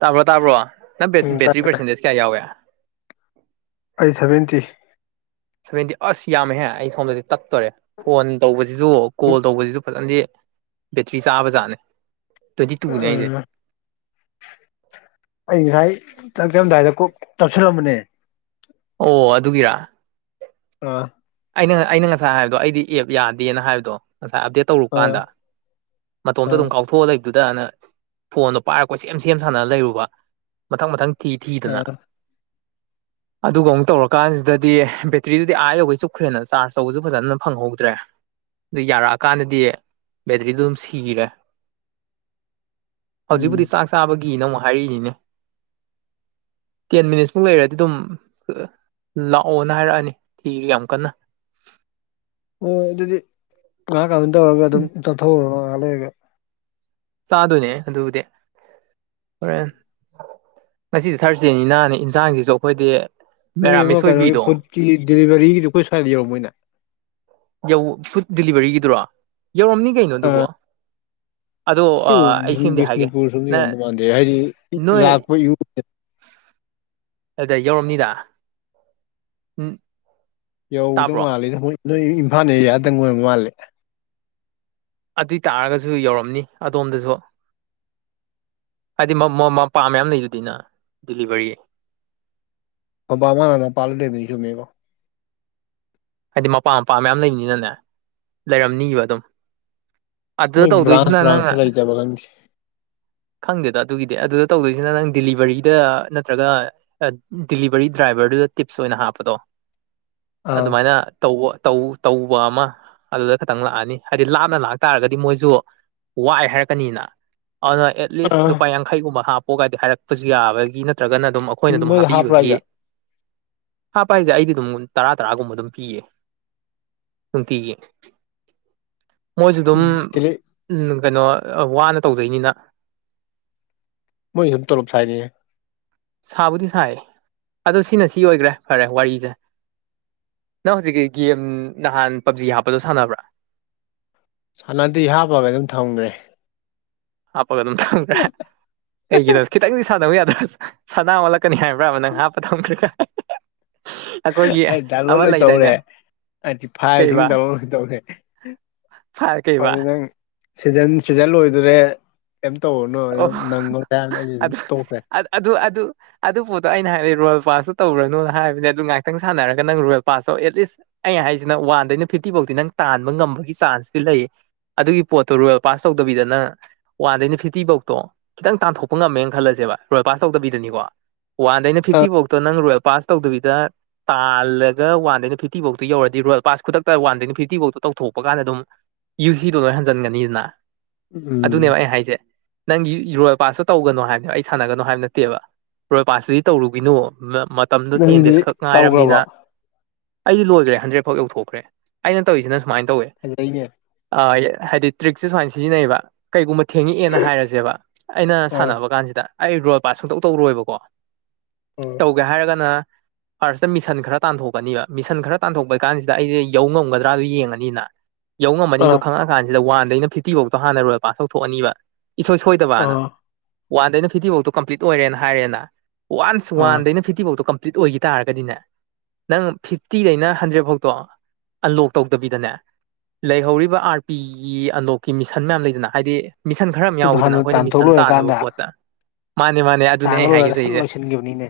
ꯇꯥꯕ꯭ꯔꯣ ꯇꯥꯕ꯭ꯔꯣ ꯅꯪ ꯎꯝ ꯕꯦꯇ꯭ꯔꯤ ꯇꯥꯗ꯭ꯔꯦ ꯄꯥꯔꯁꯦꯟꯇꯦꯖ ꯀꯌꯥ ꯌꯥꯎꯋꯦ ꯑꯩ ꯁꯚꯦꯟꯇꯤ ꯁꯗꯤ ꯑꯁꯌꯥꯦ ꯍ ꯑꯩ ꯁ ꯇꯠꯇꯣꯔꯦ ꯐꯣꯟ ꯇꯧꯕꯁꯤꯁꯨ ꯀꯣꯜ ꯇꯧꯕꯁꯤꯁꯨ ꯐꯖꯅꯗꯤ ꯕꯦꯇ꯭ꯔꯤ ꯆꯥꯕꯖꯥꯠꯅꯦ ꯇ꯭ꯋꯦꯟꯇꯤ ꯇꯨꯅꯦ ꯑꯩꯁꯦ ꯎꯝ ꯑꯩ ꯉꯁꯥꯏ ꯇꯪꯆꯔꯝꯗꯥꯏꯗ ꯀꯣꯛ ꯇꯧꯁꯤꯜꯂꯝꯕꯅꯦ ꯑꯣ ꯑꯗꯨꯒꯤꯔꯥ ꯑꯥ ꯑꯩꯅ ꯑꯩꯅ ꯉꯁꯥꯏ ꯍꯥꯏꯕꯗꯣ ꯑꯩꯗꯤ ꯑꯦꯞ ꯌꯥꯗꯦꯅ ꯍꯥꯏꯕꯗꯣ ꯉꯁꯥꯏ ꯑꯞꯗꯦꯠ ꯑꯥ ꯇꯧꯔꯨꯀꯥꯟꯗ ꯃꯇꯣꯝꯇ ꯑꯥ ꯑꯗꯨꯝ ꯀꯥꯎꯊꯣꯛꯑ ꯂꯩ ꯑꯗꯨꯗꯅ ꯐꯣꯟꯗꯣ ꯄꯥꯏꯔꯛꯄ ꯁꯦꯝ ꯁꯦꯝ ꯁꯥꯅ ꯂꯩꯔꯨꯕ ꯃꯊꯪ ꯃꯊꯪ ꯊꯤ ꯊꯤꯗꯅ ꯑꯥ ꯑꯗꯨꯒ ꯑꯃꯨꯛ ꯇꯧꯔꯀꯥꯟꯁꯤꯗꯗꯤ ꯕꯦꯇ꯭ꯔꯤꯗꯨꯗꯤ ꯑꯥ ꯌꯧꯒꯩ ꯆꯨꯨꯞ ꯑꯩꯈꯣꯏꯦꯅ ꯆꯥꯔꯖ ꯇꯧꯕꯁꯨ ꯐꯖꯅ ꯐꯪꯍꯧꯗ꯭ꯔꯦ ꯑꯗꯨ ꯌꯥꯔꯛꯑꯀꯥꯟꯗꯗꯤ ꯕꯦꯇ꯭ꯔꯤꯗꯨ ꯑꯗꯨꯝ ꯁꯤꯈꯔꯦ ꯍꯧꯖꯤꯛꯄꯨꯗꯤ ꯎꯝ ꯆꯥꯛ ꯆꯥꯕꯒꯤꯅ ꯑꯃꯨꯛ ꯍꯥꯏꯔꯛꯏꯅꯤꯅꯦ ꯇꯦꯟ ꯃꯤꯅꯤꯠꯁꯃꯨꯛ ꯂꯩꯔꯗꯤ ꯑꯗꯨꯝ ꯂꯥꯛꯑꯣꯅ ꯍꯥꯏꯔꯛꯑꯅꯤ ꯊꯤꯔꯤ ꯌꯥꯝ ꯀꯟꯅ ꯍꯣꯏ ꯑꯗꯨꯗꯤ ꯉꯍꯥꯛ ꯀꯃꯥꯏꯅ ꯇꯧꯔꯒ ꯑꯗꯨꯝ ꯆꯠꯊꯣꯛꯎꯣ ꯉꯍꯥꯛ ꯂꯩꯔꯒ ꯆꯥꯗꯣꯏꯅꯦ ꯑꯗꯨꯕꯨꯗꯤ ꯍꯣꯔꯦꯟ ꯉꯁꯤꯗꯤ ꯊꯔꯁꯗꯦꯅꯤꯅ ꯏꯟꯁꯥꯡꯁꯤꯁꯨ ꯑꯩꯈꯣꯏꯗꯤ ꯅꯣꯏ ꯑꯃ ꯃꯦꯔꯥꯃꯤꯁ ꯀꯩꯅꯣꯒꯤ ꯑꯣꯏꯕꯤꯗꯣ ꯐꯨꯗꯀꯤ ꯗꯤꯂꯤꯚꯔꯤꯒꯤꯗꯤ ꯑꯩꯈꯣꯏ ꯁ꯭ꯋꯥꯏꯗ ꯌꯧꯔꯝꯃꯣꯏꯅꯦ ꯐꯨꯗ ꯗꯤꯂꯤꯚꯔꯤꯒꯤꯗꯨꯔꯣ ꯌꯧꯔꯝꯅꯤ ꯀꯩꯅꯣ ꯑꯗꯨꯕꯣ ꯑꯩꯈꯣꯏ ꯑꯗꯣ ꯑꯩ ꯁꯦꯝꯗꯤ ꯍꯥꯏꯒꯦ ꯕꯤꯁꯅꯨꯄꯨꯔ ꯁꯣꯝꯗ ꯅ ꯌꯧꯗ ꯃꯥꯟꯗꯦ ꯍꯥꯏꯗꯤ ꯅꯣꯏ ꯂꯥꯛꯄ ꯑꯗꯨꯗ ꯌꯧꯔꯝꯅꯤꯗ ꯎꯝ ꯌꯧꯗꯧ ꯃꯥꯜꯂꯤꯗ ꯃꯣꯏ ꯅꯣꯏ ꯏꯝꯐꯥꯜ ꯑꯦꯔꯤꯌꯥꯗꯪ ꯑꯣꯏꯔꯝ ꯃꯥꯜꯂꯦ ꯑꯗꯨꯏ ꯇꯥꯔꯒꯁꯨ ꯌꯧꯔꯝꯅꯤ ꯑꯗꯣꯝꯗꯁꯨ ꯍꯥꯏꯗꯤ ꯃꯄꯥ ꯃꯌꯥꯝ ꯂꯩꯗꯨꯗꯤ ꯅꯪ ꯗꯤꯂꯤꯚꯔꯤ ꯑꯣ ꯕꯥꯃꯅ ꯄꯜꯂꯨ ꯂꯩꯕꯅꯤ ꯁꯨꯝꯃꯦꯕꯣ ꯍꯥꯏꯗꯤ ꯃꯄꯥ ꯃꯄꯥ ꯃꯌꯥꯝ ꯂꯩꯕꯅꯤꯅꯅꯦ ꯂꯩꯔꯝꯅꯤꯕ ꯑꯗꯨꯝ ꯑꯗꯨꯗ ꯃꯣꯏ ꯕ꯭ꯔꯥꯟꯁ ꯇꯧꯗꯣꯏꯁꯤꯅ ꯕ꯭ꯔꯥꯟꯁꯁꯨ ꯅꯪꯅ ꯂꯩꯇꯕ꯭ꯔꯥ ꯈꯪꯗꯦ ꯈꯪꯗꯦꯗ ꯑꯗꯨꯒꯤꯗꯤ ꯑꯗꯨꯗ ꯇꯧꯗꯣꯏꯁꯤꯅ ꯅꯪ ꯗꯤꯂꯤꯚꯔꯤꯗ ꯅꯠꯇ꯭ꯔꯒ ꯗꯤꯂꯤꯚꯔꯤ ꯗ꯭ꯔꯥꯏꯚꯔꯗꯨꯗ ꯇꯤꯞꯁ ꯑꯣꯏꯅ ꯍꯥꯞꯄꯗꯣ ꯑꯥ ꯑꯗꯨꯃꯥꯏꯅ ꯇꯧꯕ ꯇꯧꯕ ꯑꯃ ꯑꯗꯨꯗ ꯈꯇꯪ ꯂꯥꯛꯑꯅꯤ ꯍꯥꯏꯗꯤ ꯂꯥꯞꯅ ꯂꯥꯛꯇꯥꯥꯔꯒꯗꯤ ꯃꯣꯏꯁꯨ ꯋꯥꯏ ꯍꯥꯏꯔꯛꯀꯅꯤꯅ ꯑꯗꯨꯅ ꯑꯦꯠ ꯑ ꯂꯤꯁ ꯂꯨꯄꯥ ꯌꯥꯡꯈꯩꯒꯨꯝꯕ ꯍꯥꯞꯄꯣꯒꯗꯤ ꯍꯥꯏꯔꯛꯄꯁꯨ ꯌꯥꯕꯒꯤ ꯅꯠꯇ꯭ꯔꯒꯅ ꯑꯗꯨꯝ ꯑꯩꯈꯣꯏꯅ ꯑꯗꯨꯝ ꯅꯣꯏꯗ ꯍꯥꯞꯄ꯭ꯔꯥ ꯍꯥꯏꯁꯦ ꯍꯥꯞꯄꯤꯕꯒꯤ ꯍꯥꯞꯄ ꯍꯥꯏꯁꯦ ꯑꯩꯗꯤ ꯑꯗꯨꯝ ꯇꯔꯥ ꯇꯔꯥꯒꯨꯝꯕ ꯑꯗꯨꯝ ꯄꯤꯌꯦ ꯅꯨꯡꯇꯤꯒ ꯃꯣꯏꯁꯨ ꯑꯗꯨꯝ ꯗꯤꯂꯤꯠ ꯎꯝ ꯀꯩꯅꯣ ꯋꯥꯅ ꯇꯧꯖꯩꯅꯤꯅ ꯃꯣꯏ ꯁꯨꯝ ꯇꯣꯂꯞ ꯁꯥꯏꯏꯅꯦ ꯁꯥꯕꯨꯗꯤ ꯁꯥꯏ ꯑꯗꯣ ꯁꯤꯅ ꯁꯤ ꯑꯣꯏꯈ꯭ꯔꯦ ꯐꯔꯦ ꯋꯥꯔꯤꯁꯦ ꯅꯪ ꯍꯧꯖꯤꯛꯀꯤ ꯒꯦꯝ ꯅꯍꯥꯟ ꯄꯞꯖꯤ ꯍꯥꯞꯄꯗꯣ ꯁꯥꯟꯅꯕ꯭ꯔꯥ ꯁꯥꯟꯅꯗꯤ ꯍꯥꯞꯄꯒ ꯑꯗꯨꯝ ꯊꯝꯈ꯭ꯔꯦ ꯍꯥꯞꯄꯒ ꯑꯗꯨꯝ ꯊꯝꯈ꯭ꯔꯦ ꯑꯩꯒꯤꯅꯣ ꯈꯤꯇꯪꯗꯤ ꯁꯥꯟꯗꯅꯕ ꯌꯥꯗ꯭ꯔ ꯁꯅꯂ ꯀꯛꯀꯅꯤ ꯍꯥꯏꯕ꯭ꯔꯥ ꯑꯃ ꯅꯪ ꯍꯥꯞꯄ ꯊꯝꯗ꯭ꯦꯒ ꯑꯩ ꯂꯣꯏ ꯇꯧꯔꯦ ꯍꯥꯏꯗꯤ ꯐꯥꯏꯜꯁꯤꯡ ꯇꯧꯔ ꯇꯧꯔꯦ ꯐꯔ ꯀꯩꯕ ꯑꯗꯨ ꯅꯪ ꯁꯤꯖꯟ ꯁꯤꯖꯟ ꯂꯣꯏꯗꯣꯔꯦ ꯀꯩꯝ ꯇꯧꯔꯨꯔꯅꯨ ꯑꯣ ꯑ ꯑ ꯑ ꯑ ꯑꯗꯨ ꯄꯣꯠꯇꯣ ꯑꯩꯅ ꯍꯥꯏꯔꯗꯤ ꯔꯣꯌꯦꯜ ꯄꯥꯁꯇꯁꯨ ꯇꯧꯨꯔꯅꯣꯅ ꯍꯥꯏꯕꯅꯦ ꯑꯗꯨ ꯉꯥꯏꯥꯛꯇꯪ ꯁꯥꯟꯅꯔꯒ ꯅꯪ ꯔꯣꯌꯦꯜ ꯄꯥꯁꯇꯣ ꯑꯦꯠꯂꯤꯁ ꯑꯩ ꯍꯥꯏꯁꯤꯅ ꯋꯥꯟꯗꯩꯅ ꯐꯤꯐꯇꯤ ꯐꯥꯎꯗꯤ ꯅꯪ ꯇꯥꯟꯕ ꯉꯝꯕꯒꯤ ꯆꯥꯟꯁꯇꯤ ꯂꯩꯌꯦ ꯑꯗꯨꯒꯤ ꯄꯣꯠꯇꯨ ꯔꯣꯌꯦꯜ ꯄꯥꯁ ꯇꯧꯗꯕꯤꯗꯅ ꯋꯥꯟ ꯐꯤꯐ ꯇꯤꯐꯕꯧꯇꯣ ꯈꯤꯇꯪ ꯇꯥꯟꯊꯣꯛꯄ ꯉꯝꯃꯦꯅ ꯈꯜꯂꯁꯦꯕ ꯔꯣꯜ ꯄꯥꯁ ꯇꯧꯗꯕꯤꯗꯅꯤꯀꯣ ꯋꯥꯟꯗꯩꯅ ꯑꯥ ꯐꯤꯐꯇꯤꯐꯥꯎꯗꯣ ꯅꯪ ꯔꯣꯌꯦꯜ ꯄꯥꯁ ꯇꯧꯗꯕꯤꯗ ꯇꯥꯜꯂꯒ ꯋꯥꯟꯗꯒꯤꯅ ꯐꯤꯐꯇꯤꯐꯧꯗꯣ ꯌꯧꯔꯗꯤ ꯔꯣꯌꯦꯜ ꯄꯥꯁ ꯈꯨꯗꯛꯇ ꯋꯥꯟꯗꯒꯤꯅ ꯐꯤꯐꯇꯤꯐꯧꯗ ꯇꯧꯊꯣꯛꯄ ꯀꯥꯟꯗ ꯑꯗꯨꯝ ꯌꯨ ꯁꯤꯗꯣ ꯂꯣꯏ ꯍꯟꯖꯤꯟꯒꯅꯤꯗꯅ ꯎꯝ ꯑꯗꯨꯅꯦꯕ ꯑꯩ ꯍꯥꯏꯁꯦ ꯅꯪꯒꯤ ꯏꯔꯣꯏ ꯄꯁꯨ ꯇꯧꯒꯅꯣ ꯍꯥꯏꯕ ꯑꯩ ꯁꯥꯟꯅꯒꯅꯣ ꯍꯥꯏꯕ ꯅꯠꯇꯦꯕ ꯍꯣꯏ ꯄꯇꯗꯤ ꯇꯧꯔꯨꯒꯤꯅꯣ ꯃꯇꯝꯗꯣ ꯇꯦꯟ ꯅꯪꯗꯤ ꯗꯦꯖ ꯈꯛ ꯉꯥꯏꯔꯕꯅꯤꯅ ꯇꯧꯈ꯭ꯔꯕꯣ ꯑꯩ ꯂꯣꯏꯈ꯭ꯔꯦ ꯍꯟꯗ꯭ꯔꯦꯗꯐꯥꯎ ꯌꯧꯊꯣꯛꯈ꯭ꯔꯦ ꯑꯩꯅ ꯇꯧꯔꯤꯁꯤꯅ ꯁꯨꯥꯏꯅ ꯇꯧꯋꯦ ꯐꯖꯩꯦ ꯍꯥꯏꯗꯤ ꯇ꯭ꯔꯤꯛꯁꯦ ꯁꯨꯃꯥꯏꯅ ꯁꯤꯖꯤꯟꯅꯩꯌꯦꯕ ꯀꯩꯒꯨꯝꯕ ꯊꯦꯡꯉꯛꯑꯦꯅ ꯍꯥꯏꯔꯁꯦ ꯁꯦꯕ ꯑꯩꯅ ꯑꯣ ꯁꯥꯟꯅꯕ ꯀꯥꯟꯁꯤꯗ ꯑꯩ ꯔꯣꯜ ꯄꯥꯁ ꯁꯨꯡꯇꯧ ꯇꯧꯔꯣꯏꯕꯀꯣ ꯎꯝ ꯇꯧꯒꯦ ꯍꯥꯏꯔꯒꯅ ꯐꯥꯔꯁꯇ ꯃꯤꯁꯟ ꯈꯔ ꯇꯥꯟꯊꯣꯛꯀꯅꯤꯕ ꯃꯤꯁꯟ ꯈꯔ ꯇꯥꯟꯊꯣꯛꯄꯩ ꯀꯥꯟꯁꯤꯗ ꯑꯩꯁꯦ ꯌꯧ ꯉꯝꯒꯗ꯭ꯔꯥꯗꯨ ꯌꯦꯡꯉꯅꯤꯅ ꯌꯧꯉꯝꯃꯅꯤꯗꯣ ꯑꯥ ꯈꯪꯉꯑ ꯀꯥꯟꯁꯤꯗ ꯋꯥꯟꯗꯩꯅ ꯐꯤꯐꯇꯤꯐꯥꯎꯗꯣ ꯍꯥꯟꯅ ꯔꯣꯏ ꯄꯥꯁ ꯇꯧꯊꯣꯛꯑꯅꯤꯕ ꯏꯁꯣꯏ ꯁꯣꯏꯗꯕꯅ ꯑꯥ ꯋꯥꯟꯗꯩꯅ ꯐꯤꯗꯤꯤꯐꯥꯎꯗꯣ ꯀꯝꯄ꯭ꯂꯤꯠ ꯑꯣꯏꯔꯦꯅ ꯍꯥꯏꯔꯦꯅ ꯋꯥꯟꯁ ꯑꯥ ꯋꯥꯟꯗꯩꯅ ꯈꯈꯤꯇꯤꯐꯥꯎꯗꯣ ꯀꯝꯄ꯭ꯂꯤꯠ ꯑꯣꯏꯈꯤ ꯇꯥꯔꯒꯗꯤꯅꯦ ꯅꯪ ꯐꯤꯐꯇꯤꯗꯩꯅ ꯍꯟꯗ꯭ꯔꯦꯗ ꯐꯥꯎꯗꯣ ꯑꯟꯂꯣꯛ ꯇꯧꯗꯕꯤꯗꯅꯦ ꯂꯩꯍꯧꯔꯤꯕ ꯑꯥꯔ ꯄꯤꯒꯤ ꯑꯟꯗꯣꯛꯀꯤ ꯃꯤꯁꯟ ꯃꯌꯥꯝ ꯂꯩꯗꯅ ꯍꯥꯏꯗꯤ ꯃꯤꯁꯟ ꯈꯔ ꯑꯃ ꯑꯗꯨꯗꯣ ꯌꯥꯎꯋꯗꯅ ꯍꯥꯟꯅ ꯑꯩꯈꯣꯏꯅ ꯇꯥꯟꯊꯣꯛ ꯃꯤꯁꯟ ꯇꯥꯟꯅꯕ ꯂꯣꯏꯔꯀꯥꯟꯗ ꯄꯣꯠꯇ ꯃꯥꯅꯦ ꯃꯥꯅꯦ ꯑꯗꯨꯅꯦ ꯇꯥꯟꯕ ꯑꯩ ꯂꯣꯏꯔꯒ ꯁꯠ ꯍꯥꯏꯒꯦꯁꯁꯦ ꯂꯣꯏꯁꯤꯟꯈꯤꯕꯅꯤꯅꯦ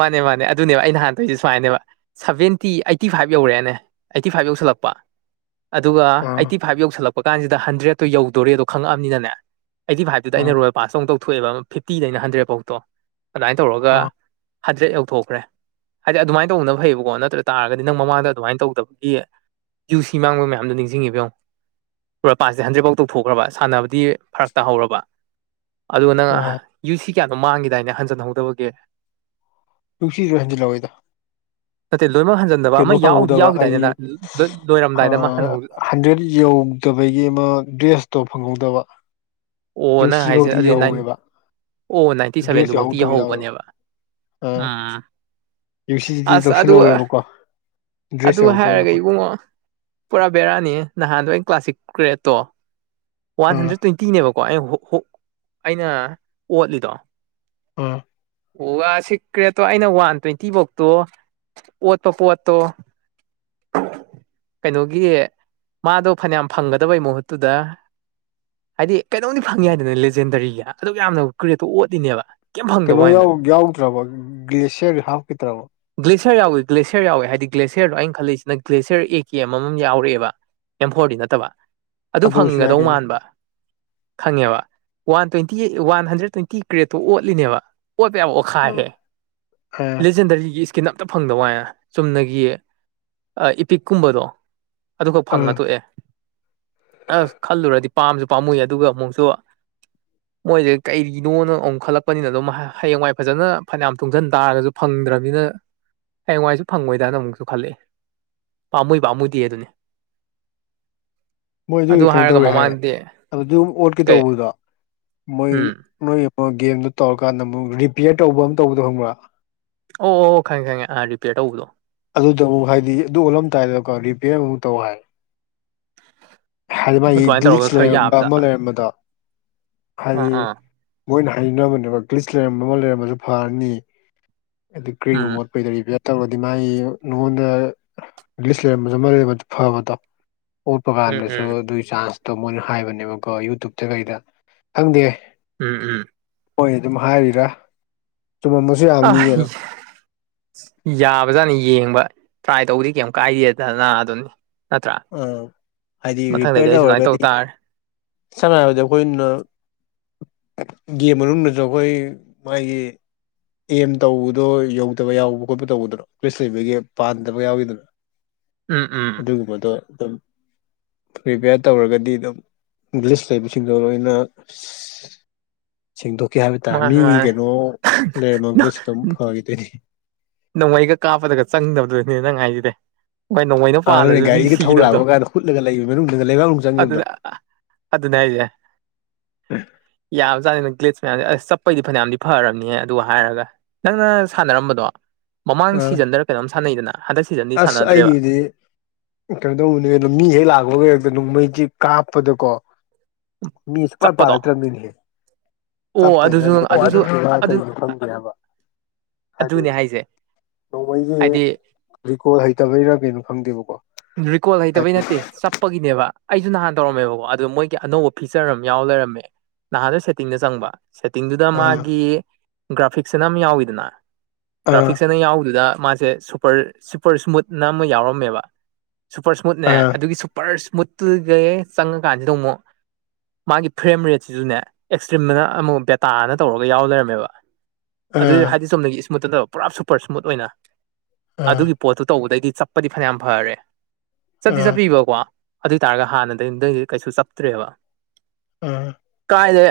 ꯃꯥꯅꯦ ꯃꯥꯅꯦ ꯑꯗꯨꯅꯦꯕ ꯑꯩꯅ ꯍꯥꯟ ꯇꯣꯏꯁꯦ ꯁꯨꯃꯥꯏꯅꯦꯕ ꯁꯚꯦꯟꯇꯤ ꯑꯩꯠꯇꯤ ꯐꯥꯏꯚ ꯌꯧꯔꯛꯑꯦꯅꯦ ꯑꯩꯠꯇꯤ ꯐꯥꯏꯚ ꯌꯧꯁꯤꯜꯂꯛꯄ ꯑꯗꯨꯒ ꯑꯥ ꯑꯩꯠꯇꯤ ꯐꯥꯏꯚ ꯌꯧꯁꯜꯂꯛꯄ ꯀꯥꯟꯁꯤꯗ ꯍꯟꯗ꯭ꯔꯦꯗꯠꯇꯣ ꯌꯧꯗꯣꯔꯦ ꯑꯗꯣ ꯈꯪꯛꯑꯕꯃꯤꯅꯅꯦ ꯑꯩꯠꯇꯤ ꯐꯥꯏꯚꯇꯨꯗ ꯑꯥ ꯑꯩꯅ ꯔꯣꯌꯦꯜ ꯄꯥꯁꯇꯧ ꯇꯧꯊꯣꯛꯑꯦꯕ ꯐꯤꯞꯇꯤꯗ ꯑꯩꯅ ꯍꯟꯗ꯭ꯔꯦꯗ ꯐꯧꯇꯣ ꯑꯗꯨꯃꯥꯏꯅ ꯇꯧꯔꯒ ꯑꯥ ꯍꯟꯖꯤ꯭ꯔꯦꯠ ꯌꯧꯊꯣꯛꯈ꯭ꯔꯦ ꯍꯥꯏꯗꯤ ꯑꯗꯨꯃꯥꯏꯅ ꯇꯧꯗꯅ ꯐꯩꯌꯦꯕꯀꯣ ꯅꯠꯇ꯭ꯔ ꯇꯥꯔꯒꯗꯤ ꯅꯪ ꯃꯃꯥꯡꯗ ꯑꯗꯨꯃꯥꯏꯅ ꯇꯧꯗꯕꯒꯤ ꯌꯨ ꯁꯤ ꯃꯥꯡꯕ ꯃꯌꯥꯝꯗꯣ ꯅꯤꯡꯁꯤꯡꯉꯤꯕꯣ ꯄꯨꯔꯥ ꯄꯁꯦ ꯍꯟꯗ꯭ꯔꯦꯠꯐꯥꯎ ꯇꯧꯊꯣꯛꯈ꯭ꯔꯕ ꯁꯥꯟꯅꯕꯗꯤ ꯐꯔꯛ ꯇꯥꯍꯧꯔꯕ ꯑꯗꯨ ꯅꯪ ꯑꯥ ꯌꯨ ꯁꯤ ꯀꯌꯥꯗꯣ ꯃꯥꯡꯈꯤꯦꯗꯥꯏꯅꯦ ꯍꯟꯖꯟꯍꯧꯗꯕꯒꯦ ꯅꯨꯡꯁꯤꯁꯨ ꯍꯟꯖꯤꯜꯂꯛꯏꯗ ꯑ ꯂꯣꯏꯃ ꯍꯖ ꯀꯩꯅꯣ ꯐꯪꯍꯧꯗꯕ ꯍꯥꯏꯗꯤ ꯂꯣꯏꯔꯝꯗꯥꯏꯗ ꯑꯃ ꯍꯟꯍꯧ ꯍꯟꯗ꯭ꯔꯦꯠ ꯌꯧ ꯠꯇꯕꯩꯒꯤ ꯑꯃ ꯗ꯭ꯔꯦꯁꯇꯣ ꯐꯪꯍꯧꯗꯕ ꯑꯣ ꯌꯨ ꯅꯪ ꯁꯤ ꯍꯥꯏꯁꯦ ꯐꯧꯗꯤ ꯑꯗꯨꯏ ꯅꯥꯏ ꯌꯧꯍꯧꯋꯦꯕ ꯑꯣ ꯅꯥꯏꯟꯇꯤ ꯗ꯭ꯔꯦꯁ ꯁꯚꯦꯟꯗꯨꯐꯧꯗꯤꯤ ꯌꯥꯎꯍꯧꯗꯕ ꯌꯥꯎꯋꯦꯕ ꯌꯧꯍꯧꯕꯅꯦꯕ ꯑꯥ ꯎꯝ ꯌꯨ ꯁꯤꯁꯤꯗꯤ ꯑꯁ ꯑꯗꯨ ꯂꯧꯁꯤꯜꯍꯧꯋꯦꯕꯀꯣ ꯑꯗꯨ ꯗ꯭ꯔꯦꯁ ꯌꯥꯎꯍꯧꯗꯕ ꯍꯥꯏꯔꯒ ꯌꯥꯎꯋꯦ ꯏꯕꯨꯡꯉꯣ ꯄꯨꯔꯥ ꯕꯦꯔꯥꯅꯤ ꯅꯍꯥꯟꯗꯣ ꯑꯩꯅ ꯀ꯭ꯂꯥꯁꯤꯛ ꯒ꯭ꯔꯦꯠꯇꯣ ꯋꯥꯟ ꯑꯥ ꯍꯟꯗ꯭ꯔꯦꯠ ꯇ꯭ꯋꯦꯟꯇꯤꯅꯦꯕꯀꯣ ꯀꯣ ꯑꯩ ꯑꯩꯅ ꯑꯣꯠꯂꯤꯗꯣ ꯎꯝ ꯎ ꯋꯥ ꯁꯤꯀ꯭ꯔꯦꯠꯇꯣ ꯑꯩꯅ ꯋꯥꯟ ꯇ꯭ꯋꯦꯟꯇꯤ ꯐꯧꯇꯣ ꯑꯣꯠꯄ ꯄꯣꯠꯇꯣ ꯀꯩꯅꯣꯒꯤ ꯃꯥꯗꯣ ꯐꯅꯌꯥꯝ ꯐꯪꯒꯗꯕꯩ ꯃꯍꯨꯠꯇꯨꯗ ꯍꯥꯏꯗꯤ ꯀꯩꯅꫭꯝꯗꯤ ꯐꯪ ꯌꯥꯏꯗꯅ ꯂꯦꯖꯦꯟꯗꯔꯤꯒꯤ ꯑꯗꯨꯛ ꯌꯥꯝꯅ ꯀꯔꯦꯠꯇꯣ ꯑꯣꯠꯂꯤꯅꯦꯕ ꯀꯩꯝ ꯐꯪꯗꯕ ꯀꯩꯅꯣ ꯌꯥꯎ ꯋꯥꯅꯤꯗ ꯌꯥꯎꯗ꯭ꯔꯕꫭ ꯒ꯭ꯂꯦꯁꯤꯌꯔ ꯍꯥꯞꯈꯤꯗ꯭ꯔꯕꫭ ꯒꯦꯁꯤꯌꯔ ꯌꯥꯎꯋꯦ ꯒꯦꯁꯤꯌꯔ ꯌꯥꯎꯋꯦ ꯍꯥꯏꯗꯤ ꯒꯦꯁꯤꯌꯔꯗꫭ ꯑꯩꯅ ꯈꯜꯂꯤꯁꯤ ꯑꯗꯨꯅ ꯒ꯭ꯂꯦꯁꯤꯌꯔ ꯑꯦ ꯀꯦ ꯑꯃꯃꯝ ꯌꯥꯎꯔꯛꯑꯦꯕ ꯑꯦꯝ ꯐꯣꯔꯗꯤ ꯅꯠꯇꯕ ꯑꯗꯨ ꯑꯣꯏꯁꯨ ꯌꯥꯏ ꯐꯪꯒꯗꯧ ꯀꯩꯅꯣ ꯃꯥꯟꯕ ꯈꯪꯉꯦꯕ one twenty one hundred twenty ꯀ꯭ꯔꯦꯠꯇꯣ ꯑꯣꯠꯂꯤꯅꯦꯕ ꯑꯣꯠꯄ ꯌꯥꯕ ꯈꯥꯏꯔꯦ ꯑꯥ ꯂꯤꯖꯦꯟꯗꯔꯤꯒꯤ ꯏꯁꯀꯤꯟ ꯑꯝꯇ ꯐꯪꯗꯥꯋꯥꯅꯦ ꯆꯨꯝꯅꯒꯤ ꯏꯄꯤꯛꯀꯨꯝꯕꯗꯣ ꯑꯗꯨꯈꯠ ꯑꯥ ꯐꯪꯉ ꯊꯣꯛꯑꯦ ꯑꯁ ꯈꯜꯂꯨꯔꯗꯤ ꯄꯥꯝꯖꯨ ꯄꯥꯝꯃꯨꯏ ꯑꯗꯨꯒ ꯑꯃꯨꯛꯁꯨ [inaudible] ꯃꯣꯏꯁꯦ ꯀꯩꯒꯤꯅꯣꯅ ꯑꯃꯨꯛ ꯈꯜꯂꯛꯄꯅꯤꯅ ꯑꯗꯨꯝ ꯍꯌꯦꯡꯋꯥꯏ ꯐꯖꯅ ꯐꯅꯌꯥꯝ ꯇꯨꯡꯁꯤꯟ ꯇꯥꯔꯒꯁꯨ ꯐꯪꯗ꯭ꯔꯕꯅꯤꯅ ꯍꯌꯦꯡꯋꯥꯏꯁꯨ ꯐꯪꯉꯣꯏꯗꯅ ꯑꯃꯨꯛꯁꯨ ꯈꯜꯂꯛꯑ ꯄꯥꯝꯃꯨꯏ ꯄꯥꯝꯃꯨꯗꯦꯗꯨꯅꯤ ꯃꯣꯏ ꯑꯗꯨ ꯑꯗꯨꯒꯤ ꯀꯩꯅꯣ ꯍꯥꯏꯔꯒ ꯇꯧꯋꯦ ꯍꯥꯏꯌꯦ ꯃꯃꯥꯡꯗꯗꯤ ꯑꯗꯨꯝ ꯑꯣꯠꯀꯦ ꯀꯩ ꯇꯧꯕꯗꯣ ꯃꯣꯏ ꯎꯝ ꯅꯣꯏ ꯑꯃ ꯒꯦꯝꯗꯣ ꯇꯧꯔꯀꯥꯟꯗ ꯑꯃꯨꯛ ꯔꯤꯄꯤꯌꯔ ꯇꯧꯕꯅ ꯇꯧꯕꯗꯣ ꯈꯪꯕ꯭ꯔꯥ ꯑꯣ ꯈꯪꯉꯦ ꯈꯪꯉꯦ ꯑꯥ ꯔꯤꯄꯤꯌꯔ ꯇꯧꯕꯗꯣ ꯑꯗꯨꯗ ꯑꯃꯨꯛ ꯍꯥꯏꯗꯤ ꯑꯗꯨ ꯑꯣꯜꯂꯝꯗꯥꯏꯗꯀꯣ ꯔꯤꯄꯤꯌꯔ ꯑꯃꯨꯛ ꯇꯧ ꯍꯥꯏ ꯍꯥꯏꯗꯤ ꯃꯥꯒꯤ ꯑꯗꯨꯃꯥꯏꯅ ꯇꯧꯔꯒ ꯗꯤꯖꯤꯠꯁ ꯈꯔ ꯂꯩꯔꯝꯕ ꯑꯃ ꯌꯥꯕꯖꯥꯠꯂ ꯂꯩꯔꯝꯕꯗꯣ ꯑꯥ ꯍꯥꯏꯗꯤ ꯑꯥ ꯃꯣꯏꯅ ꯍꯥꯏꯅꯕꯅꯦꯕ ꯀ꯭ꯂꯤꯁ ꯂꯩꯔꯝꯕ ꯑꯃ ꯂꯩꯔꯝꯕꯁꯨ ꯐꯔꯅꯤ ꯑꯗꯨ ꯎꯝ ꯀꯔꯤꯒꯨꯝꯕ ꯀꯨꯏꯅ ꯔꯤꯄꯤꯦꯌꯔ ꯇꯧꯔꯒꯗꯤ ꯃꯥꯒꯤ ꯅꯉꯣꯟꯗ ꯂꯤꯁ ꯂꯩꯔꯝꯕꯁꯨ ꯑꯃ ꯂꯩꯔꯝꯕꯁꯨ ꯐꯕꯗꯣ ꯑꯣꯠꯄ ꯎꯝ ꯀꯥꯟꯗꯁꯨ ꯎꯝ ꯑꯗꯨꯒꯤ ꯆꯥꯟꯁꯇꯣ ꯃꯣꯏꯅ ꯍꯥꯏꯕꯅꯦꯕꯀꯣ ꯌꯨꯇꯨꯕꯇ ꯀꯩꯗ ꯈꯪꯗꯦ ꯎꯝ ꯎꯝ ꯍꯣꯏ ꯑꯗꯨꯝ ꯍꯥꯏꯔꯤꯔꯥ ꯆꯨꯝꯃꯝꯕ ꯑ [unintelligible] ꯌꯥꯕꯖꯥꯠꯅꯤ ꯌꯦꯡꯕ ꯇ꯭ꯔꯥꯏ ꯇꯧꯕꯗꯤ ꯀꯩꯝ ꯀꯥꯏꯗꯦꯗꯅ ꯑꯗꯨꯅꯤ ꯅꯠꯇ꯭ꯔꯥ ꯑ ꯍꯥꯏꯗꯤ ꯃꯊꯪꯗꯗꯤ ꯔꯤꯄꯤꯌꯔ ꯑꯩꯁꯨ ꯑꯗꯨꯨꯃꯥꯏ ꯇꯧ ꯇꯧꯔꯒꯗꯤ ꯇꯥꯔꯦ ꯁꯝꯅ ꯍꯥꯏꯔꯕꯗ ꯑꯩꯈꯣꯏꯅ ꯒꯦꯝ ꯃꯅꯨꯡꯗꯁꯨ ꯑꯩꯈꯣꯏ ꯃꯥꯒꯤ ꯑꯦꯝ ꯇꯧꯕꯗꯣ ꯌꯧꯗꯕ ꯌꯥꯎꯕ ꯈꯣꯠꯄ ꯇꯧꯕꯗ꯭ꯔꯣ ꯒꯔꯤꯁ ꯂꯩꯕꯒꯤ ꯄꯥꯟꯗꯕ ꯌꯥꯎꯋꯤꯗꯅ ꯎꯝ ꯎꯝ ꯑꯗꯨꯒꯨꯝꯕ ꯑꯗꯨꯝ ꯔꯤꯄꯤꯌꯥꯔ ꯇꯧꯔꯒꯗꯤ ꯑꯗꯨꯝ ꯒꯂꯤꯁ ꯂꯩꯕꯁꯤꯡꯗꯣ ꯂꯣꯏꯅ [unintelligible] ꯁꯦꯡꯗꯣꯛꯀꯤ ꯍꯥꯏꯕ ꯇꯥꯔꯦ ꯃꯥꯅꯦ ꯃꯤꯒꯤ ꯃꯥꯅꯦ ꯀꯩꯅꯣ ꯂꯩꯔꯝꯃꯒꯁꯨ ꯑꯗꯨꯝ ꯐꯒꯤꯗꯣꯏꯅꯤ ꯅꯣꯡꯃꯩꯒ ꯀꯥꯞꯄꯗꯒ ꯆꯪꯗꯕꯗꯨꯅꯤꯅꯦ ꯅꯪ ꯍꯥꯏꯁꯤꯗꯤ ꯍꯣꯏ ꯅꯣꯡꯃꯩꯅ ꯍꯥꯟꯅꯅꯦ ꯄꯥꯜꯂꯁꯨ ꯃꯤ ꯒꯥꯔꯤꯒ ꯊꯧ ꯁꯤꯗꯕꯗꯣ ꯂꯥꯛꯄ ꯀꯥꯟꯗ ꯍꯨꯠꯂꯒ ꯂꯩꯕ ꯃꯅꯨꯡꯗꯒ ꯂꯩꯕꯥꯛꯅꯨꯡ ꯆꯪꯈꯤꯕꯗꯣ ꯑꯗꯨꯗ ꯑꯗꯨꯅꯦ ꯍꯥꯏꯖꯦ ꯌꯥꯝꯕꯖꯥꯠꯅꯤꯗ ꯒ꯭ꯂꯤꯁ ꯃꯌꯥꯝꯁꯦ ꯑꯁ ꯆꯠꯄꯩꯗꯤ ꯐꯩꯅꯌꯥꯝꯗꯤ ꯐꯔꯕꯅꯤꯍꯦ ꯑꯗꯨ ꯍꯥꯏꯔꯒ ꯅꯪꯅ ꯁꯥꯟꯅꯔꯝꯕꯗꯣ ꯃꯃꯥꯡ ꯑ ꯁꯤꯖꯟꯗꯔ ꯀꯩꯅꯣꯝ ꯁꯥꯟꯅꯩꯗꯅ ꯍꯟꯗꯛ ꯁꯤꯖꯟꯗꯤ ꯑꯁ ꯁꯥꯟꯅꯗ꯭ꯔꯦꯕ ꯑꯩꯒꯤꯗꯤ ꯀꯩꯅꯣ ꯇꯧꯕꯅꯦ ꯑꯗꯨ ꯃꯤ ꯍꯦꯛ ꯂꯥꯛꯄꯒ ꯍꯦꯛꯇ ꯅꯣꯡꯃꯩꯁꯦ ꯀꯥꯞꯄꯗꯀꯣ ꯃꯤ ꯁꯨꯡ ꯄꯥꯜ ꯆꯠꯄꯗꯣ ꯄꯥꯜꯂꯛ ꯇꯔꯕꯅꯤꯅꯦꯍꯦ ꯑꯣ ꯆꯠꯛ ꯑꯗꯨꯁꯨ [unintelligible] ꯑꯗꯨꯁꯨ ꯄ ꯑꯗꯨ ꯐꯪꯗꯦꯕ ꯍꯥꯏꯗꯤ ꯑꯗꯨꯅꯦ ꯍꯥꯏꯁꯦ ꯅꯣꯡꯃꯩꯖꯦ ꯍꯥꯏꯗꯤ ꯔꯤꯀꯣꯜ ꯍꯩꯇꯕꯩꯔ ꯀꯩꯅꫭ ꯈꯪꯗꯦꯕꯀꯣ ꯔꯤꯀꯣꯜ ꯍꯩꯇꯕꯩ ꯍꯥꯏꯗꯤ ꯅꯠꯇꯦ ꯆꯞ ꯄꯒꯤꯅꯦꯕ ꯑꯩꯁꯨ ꯅꯍꯥꯟ ꯇꯧꯔꯝꯃꯦꯕꯀꯣ ꯑꯗꯨꯗ ꯃꯣꯏꯒꯤ ꯑꯅꯧꯕ ꯐꯤꯆꯔ ꯑꯃ ꯌꯥꯎ ꯂꯩꯔꯝꯃꯦ ꯅꯍꯥꯟꯗꫭ ꯁꯦꯠꯇꯤꯡꯗ ꯆꯪꯕ ꯁꯦꯠꯇꯤꯡꯗꯨꯗ ꯑꯥ ꯃꯥꯒꯤ ꯒ꯭ꯔꯥꯐꯤꯛꯁꯑꯅ ꯑꯃ ꯌꯥꯎꯋꯤꯗꯅ ꯑꯥ ꯒ꯭ꯔꯥꯐꯤꯛꯁ ꯑꯅ ꯌꯥꯎꯕꯗꯨꯗ ꯃꯥꯁꯦ ꯁꯨꯄꯔ ꯁꯨꯄꯔ ꯏꯁꯃꯨꯠꯅ ꯑꯃ ꯌꯥꯎꯔꯝꯃꯦꯕ ꯁꯨꯄꯔ ꯏꯁꯃꯨꯠꯅꯦ ꯑꯥ ꯑꯗꯨꯒꯤ ꯁꯨꯄꯔ ꯏꯁꯃꯨꯠꯇꯨꯒ ꯆꯪꯉꯀꯥꯟꯁꯤꯗ ꯑꯃꯨꯛ ꯃꯥꯒꯤ ꯐ꯭ꯔꯦꯝ ꯔꯦꯠꯁꯤꯖꯨꯅꯦ ꯑꯦꯛꯁꯇ꯭ꯔꯤꯝꯅ ꯑꯃꯨꯛ ꯕꯦꯇꯥꯅ ꯇꯧꯔꯒ ꯌꯥꯎ ꯂꯩꯔꯝꯃꯦꯕ ꯑꯗꯨ ꯑꯥ ꯍꯥꯏꯗꯤ ꯆꯨꯝꯅꯒꯤ ꯏꯁꯃꯨꯠ ꯅꯠꯇꯕ ꯄꯨꯔꯥ ꯁꯨꯄꯔ ꯏꯁꯃꯨꯠ ꯑꯣꯏꯅ ꯑꯥ ꯑꯗꯨꯒꯤ ꯄꯣꯠꯇꯨ ꯇꯧꯕꯗꯒꯤꯗꯤ ꯆꯠꯄꯗꯤ ꯐꯅꯌꯥꯝ ꯐꯔꯦ ꯆꯠꯇꯤ ꯑꯥ ꯆꯠꯄꯤꯕꯀꯣ ꯑꯗꯨ ꯑꯣꯏ ꯇꯥꯔꯒ ꯍꯥꯟꯅꯗꯒꯤꯗꯩ ꯀꯩꯁꯨ ꯆꯥꯞꯇ꯭ꯔꯦꯕ ꯎꯝ ꯀꯥꯏꯗꯩ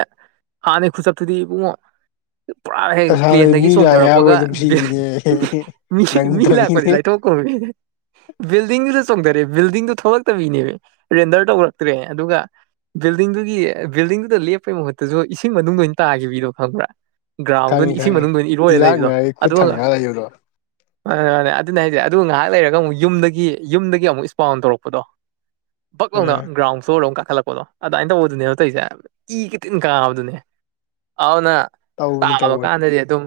ꯍꯥꯟꯅꯩ ꯈꯨꯆꯞꯇꯨꯗꯤ ꯏꯕꯨꯡꯉꯣ ꯄꯨꯔꯥ ꯍꯦꯛ ꯉꯁꯥꯏ ꯃꯤ ꯄ꯭ꯂꯦꯟꯗꯒꯤ ꯂꯥꯛꯑꯦ ꯍꯥꯏꯕꯒ ꯆꯣꯡꯊꯔꯛꯄꯒ ꯑꯗꯨꯝ ꯁꯤꯕꯤꯅꯦ ꯃꯤ ꯃꯤ ꯅꯪꯗꯕꯤꯅꯦ ꯂꯥꯛꯕꯗꯤ ꯂꯥꯏ ꯊꯣꯛꯈꯔꯣꯅꯦ ꯕꯤꯜꯗꯤꯡ ꯆꯣꯡꯊꯔꯦ ꯕꯤꯜꯗꯤꯡꯗꯨ ꯊꯣꯛꯂꯛꯇꯕꯤꯅꯦꯃꯦ ꯔꯦꯟꯗꯔ ꯇꯧꯔꯛꯇ꯭ꯔꯦ ꯑꯗꯨꯒ ꯕꯤꯜꯗꯤꯡꯗꯨꯒꯤ ꯕꯤꯜꯗꯤꯡꯗꯨꯗ ꯂꯦꯞꯄꯩ ꯃꯍꯨꯠꯇꯁꯨ ꯏꯁꯤꯡ ꯃꯅꯨꯡꯗ ꯑꯣꯏꯅ ꯇꯥꯈꯤꯕꯗꯣ ꯈꯪꯕ꯭ꯔꯥ ꯒ꯭ꯔꯥꯎꯟꯗ ꯈꯪꯉꯤ ꯑꯣꯢꯅ ꯏꯁꯤꯡ ꯈꯪꯉꯤ ꯃꯅꯨꯡꯗ ꯑꯣꯢꯅ ꯏꯔꯣꯏꯔ ꯂꯩꯕꯗꯣ ꯏꯔꯥꯛꯅꯔꯒ ꯈꯨꯠ ꯑꯗꯨꯒ ꯊꯥꯡꯒꯠꯂ ꯂꯩꯕꯗꯣ ꯃꯥꯅꯦ ꯃꯥꯅꯦ ꯑꯗꯨꯅꯦ ꯍꯥꯏꯁꯦ ꯑꯗꯨꯒ ꯉꯥꯏꯍꯥꯛ ꯂꯩꯔꯒ ꯑꯃꯨꯛ ꯌꯨꯝꯗꯒꯤ ꯌꯨꯝꯗꯒꯤ ꯑꯃꯨꯛ ꯏꯁꯄꯥꯎꯟ ꯇꯧꯔꯛꯄꯗꯣ ꯕꯛ ꯂꯧꯅ ꯑꯥ ꯒ꯭ꯔꯥꯎꯟ ꯐ꯭ꯂꯣꯔ ꯑꯃꯛ ꯀꯥꯈꯠꯂꯛꯄꯗꯣ ꯑꯗꯨꯃꯥꯏꯅ ꯇꯧꯕꯗꯨꯅꯦꯕ ꯇꯧꯁꯦ ꯏ ꯊꯤꯅ ꯀꯥꯕꯗꯨꯅꯦ ꯑꯗꯨꯅ ꯇꯧꯕꯅꯤ ꯇꯥꯕ ꯇꯧꯕꯅꯤ ꯀꯥꯟꯗꯗꯤ ꯑꯗꯨꯝ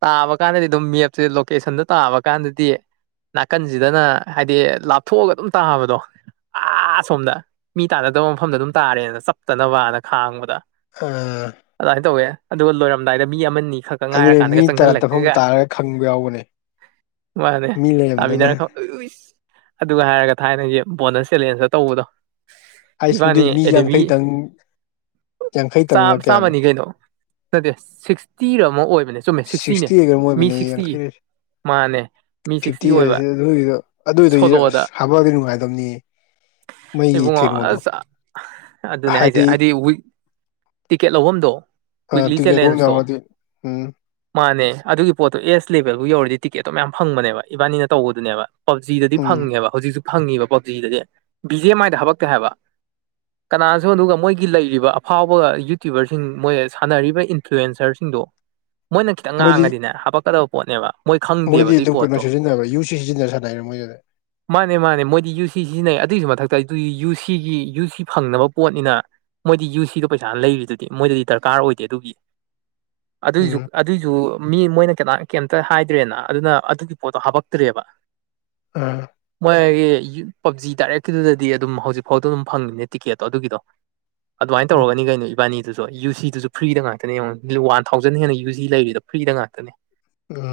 ꯇꯥꯕ ꯀꯥꯟꯗꯗꯤ ꯑꯗꯨꯝ ꯃꯦꯞꯁꯦ ꯂꯣꯀꯦꯁꯟꯗ ꯇꯥꯕ ꯀꯥꯟꯗꯗꯤ ꯅꯥꯀꯟꯁꯤꯗꯅ ꯍꯥꯏꯗꯤ ꯂꯥꯞꯊꯣꯛꯑꯒ ꯑꯗꯨꯝ ꯇꯥꯕꯗꯣ ꯑꯥ ꯁꯣꯝꯗ ꯃꯤ ꯇꯥꯟꯅꯗꯕ ꯃꯐꯝꯗ ꯑꯗꯨꯝ ꯇꯥꯔꯦꯅ ꯆꯥꯞꯇꯅꯕꯅ ꯈꯥꯡꯕꯗ ꯎꯝ ꯑꯗꯨꯃꯥꯏꯅ ꯇꯧꯋꯦ ꯑꯗꯨꯒ ꯂꯣꯏꯔꯝꯗꯥꯏꯗ ꯃꯤ ꯑꯃꯅꯤ ꯈꯛ ꯉꯥꯏꯔ ꯑꯗꯨꯅꯦ ꯃꯤ ꯀꯥꯟꯗꯒ ꯇꯔꯥ ꯇꯠꯐꯝ ꯆꯪꯁꯤꯜꯂꯛꯄꯤꯒ ꯇꯥꯔꯒ ꯈꯪꯕ ꯌꯥꯎꯕꯅꯦ ꯃꯥꯅꯦ ꯃꯤ ꯂꯩꯔꯝꯗꯅ ꯇꯥꯃꯤꯟꯅꯈꯣ ꯑ [inaudible] ꯑꯗꯨꯒ ꯍꯥꯏꯔꯒ ꯊꯥꯏꯅꯒꯤ ꯕꯣꯅꯁ ꯆꯦꯂꯦꯟꯖꯇ ꯇꯧꯕꯗꯣ ꯑꯩꯁ ꯏꯕꯥꯅꯤ ꯃꯗꯨꯗꯤ ꯃꯤ ꯑꯦꯗꯤꯕꯤ ꯌꯥꯡꯈꯩꯇꯪ ꯌꯥꯡꯈꯩꯇꯪꯂ ꯀꯌꯥꯅꯣ ꯆꯥꯝꯃꯅꯤ ꯀꯩꯅꯣ ꯅꯠꯇꯦ ꯁꯤꯛꯁꯇꯤꯔ ꯑꯃ ꯑꯣꯏꯕꯅꯦ ꯆꯨꯝꯃꯦ ꯁꯤꯛꯁꯇꯤꯅꯦ ꯁꯤꯛꯁꯇꯤ ꯑꯣꯏꯒꯔ ꯃꯤ ꯑꯣꯏꯕꯅꯦ ꯁꯤꯛꯁꯇꯤ ꯌꯥꯡꯈꯩ ꯃꯥꯅꯦ ꯃꯤ ꯁꯤꯛꯁꯇꯤ ꯐꯤꯐꯇꯤ ꯑꯣꯏꯕ ꯍꯥꯏꯁꯦ ꯑꯗꯨꯒꯤꯗꯣ ꯑꯗꯨꯏꯗꯨ ꯑꯁ ꯁꯣꯂꯣꯗ ꯍꯥꯞꯄꯛꯑꯒꯗꯤ ꯅꯨꯡꯉꯥꯏꯗꯧꯅꯤ ꯏꯕꯨꯡꯉꯣ ꯑꯁ ꯑꯗꯨꯅꯦ ꯍꯥꯏꯁꯦ ꯍꯥꯏꯗꯤ ꯇꯤꯛꯀꯦꯠ ꯂꯧꯐꯝꯗꯣ ꯑ ꯋꯤꯛꯂꯤ ꯇꯤꯀꯦꯠ ꯆꯦꯂꯦꯟꯖꯇꯣ ꯂꯧꯐꯥꯝ ꯌꯥꯎ ꯃꯥꯅꯦ ꯑꯗꯨꯒꯤ ꯄꯣꯠꯇꯣ ꯑꯦꯁ ꯂꯦꯕꯦꯜꯕꯨ ꯌꯧꯔꯗꯤ ꯇꯤꯀꯦꯠꯇꯣ ꯃꯌꯥꯝ ꯐꯪꯕꯅꯦꯕ ꯏꯕꯥꯅꯤꯅ ꯇꯧꯕꯗꯨꯅꯦꯕ ꯄꯞꯖꯤꯗꯗꯤ ꯎꯝ ꯐꯪꯉꯦꯕ ꯍꯧꯖꯤꯛꯁꯨ ꯐꯪꯉꯤꯕ ꯄꯞꯖꯤꯗꯗꯤ ꯕꯤ ꯖꯦ ꯑꯦꯝ ꯃꯥꯏꯗ ꯍꯥꯞꯕꯛꯇꯦ ꯍꯥꯏꯕ [unintelligible] ꯀꯅꯥꯅꯁꯨ ꯑꯗꯨꯒ ꯃꯣꯏꯒꯤ ꯂꯩꯔꯤꯕ ꯑꯐꯥꯎꯕ ꯌꯨꯇ꯭ꯌꯨꯕꯔꯁꯤꯡ ꯃꯣꯏ ꯁꯥꯟꯅꯔꯤꯕ ꯏꯟꯐ꯭ꯂꯨꯋꯦꯟꯁꯔꯁꯤꯡꯗꯣ [unintelligible] ꯃꯣꯏꯅ ꯈꯤꯇꯪ ꯃꯣꯏꯗꯤ ꯉꯥꯡꯉꯗꯤꯅꯦ ꯍꯥꯞꯄꯛꯀꯗꯕ ꯄꯣꯠꯅꯦꯕ ꯃꯣꯏ ꯈꯪꯗꯦꯕ ꯃꯣꯏꯗꯤ ꯑꯗꯨꯏ ꯑꯗꯨꯝ ꯄꯣꯠꯇꯣ ꯀꯩꯅꯣ ꯁꯤꯖꯤꯟꯅꯕ꯭ꯔ ꯌꯨ ꯁꯤ ꯁꯤꯖꯤꯟꯅ ꯁꯥꯟꯅꯩꯔ ꯃꯣꯏꯗꯨꯗꯤ ꯃꯥꯅꯦ ꯃꯥꯅꯦ ꯃꯣꯏꯗꯤ ꯌꯨ ꯁꯤ ꯁꯤꯖꯤꯟꯅꯩ ꯑꯗꯨꯒꯤꯁꯨ ꯃꯊꯛꯇ ꯑꯩꯗꯤ ꯌꯨ ꯁꯤꯒꯤ ꯌꯨ ꯁꯤ ꯐꯪꯅꯕ ꯄꯣꯠꯅꯤꯅ ꯃꯣꯏꯗꯤ ꯌꯨ ꯁꯤꯗ ꯄꯩꯁꯥ ꯂꯩꯔꯤꯗꯨꯗꯤ ꯃꯣꯏꯗꯗꯤ ꯗꯔꯀꯥꯔ ꯑꯣꯏꯗꯦ ꯑꯗꯨꯒꯤ ꯑꯗꯨꯏꯁꯨ ꯎꯝ ꯑꯗꯨꯏꯁꯨ ꯃꯤ ꯃꯣꯏꯅ ꯀꯅꯥ ꯀꯩꯝꯇ ꯍꯥꯏꯗ꯭ꯔꯦꯅ ꯑꯗꯨꯅ ꯑꯗꯨꯒꯤ ꯄꯣꯠꯇꯣ ꯍꯥꯞꯄꯛꯇ꯭ꯔꯦꯕ ꯎꯝ ꯃꯣꯏꯒꯤ ꯄꯞꯖꯤ ꯇꯗꯥꯏꯔꯦꯀꯤꯗꯨꯗꯗꯤ ꯑꯗꯨꯝ ꯍꯧꯖꯤꯛꯐꯥꯎꯗ ꯑꯗꯨꯝ ꯐꯪꯉꯤꯅꯦ ꯇꯤꯛꯀꯦꯠꯇꯣ ꯑꯗꯨꯒꯤꯗꯣ [unintelligible] ꯑꯗꯨꯃꯥꯏꯅ ꯇꯧꯔꯒꯅꯤ ꯀꯩꯅꯣ ꯏꯕꯥꯅꯤꯗꯨꯁꯨ ꯑꯗꯣ ꯌꯨ ꯁꯤꯗꯨꯁꯨ ꯐ꯭ꯔꯤꯗ ꯉꯥꯛꯇꯅꯦ ꯌꯦꯡꯉ ꯋꯥꯟ ꯊꯥꯎꯖꯟ ꯍꯦꯟꯅ ꯌꯨ ꯁꯤ ꯂꯩꯔꯤꯗꯣ ꯐ꯭ꯔꯤꯗ ꯉꯥꯛꯇꯅꯦ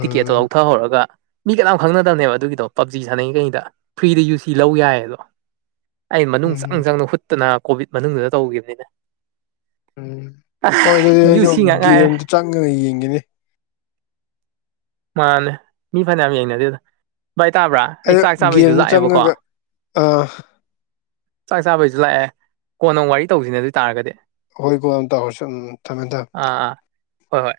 ꯇꯤꯛꯀꯦꯠꯇꯣ ꯂꯧꯊꯍꯧꯔꯒ ꯃꯤ ꯀꯅꯥꯝ ꯈꯪꯅꯗꯕꯅꯦꯕ ꯑꯗꯨꯒꯤꯗꯣ ꯄꯞꯖꯤ ꯁꯥꯟꯅꯩꯈꯩꯗ ꯐ꯭ꯔꯤꯗ ꯌꯨ ꯁꯤ ꯂꯧ ꯌꯥꯏ ꯑꯗꯣ ꯑꯩ ꯃꯅꯨꯡ ꯆꯪ ꯎꯝ ꯆꯪꯗꯅ ꯍꯨꯠ ꯇꯅ ꯀꯣꯚꯤꯠ ꯃꯅꯨꯡꯗꯨꯗ ꯇꯧꯈꯤꯕꯅꯤꯅꯦ ꯎꯝ ꯍꯣꯏ ꯑꯗꯨꯗꯤ ꯌꯨ ꯑꯩꯁꯨ ꯁꯤ ꯉꯥꯛ ꯉꯥꯏꯔꯦ ꯒꯦꯝꯗ ꯆꯪꯉꯥ ꯌꯦꯡꯒꯅꯦ ꯃꯥꯅꯦ ꯃꯤ ꯐꯅꯌꯥꯝ ꯌꯦꯡꯅꯔꯤꯗ ꯚꯥꯏ ꯇꯥꯕ꯭ꯔꯥ ꯑꯩ ꯆꯥꯛ ꯆꯥꯕꯩꯗꯨ ꯒꯦꯝꯗ ꯂꯥꯛꯑꯦꯕꯀꯣ ꯆꯪꯉꯒ ꯑꯥ ꯆꯥꯛ ꯆꯥꯕꯩꯁꯨ ꯂꯥꯛꯑꯦ ꯀꯣꯟꯅ ꯑꯃꯨꯛ ꯋꯥꯔꯤ ꯇꯧꯁꯤꯅꯦ ꯑꯗꯨꯏꯇꯥꯥꯔꯒꯗꯤ ꯍꯣꯏ ꯀꯣꯟꯅ ꯇꯧꯔꯁꯦ ꯑꯃꯨꯃꯨꯛ ꯊꯝꯃꯦ ꯊꯝꯃꯦ ꯑꯥ ꯑꯥ ꯍꯣꯏ ꯍꯣꯏ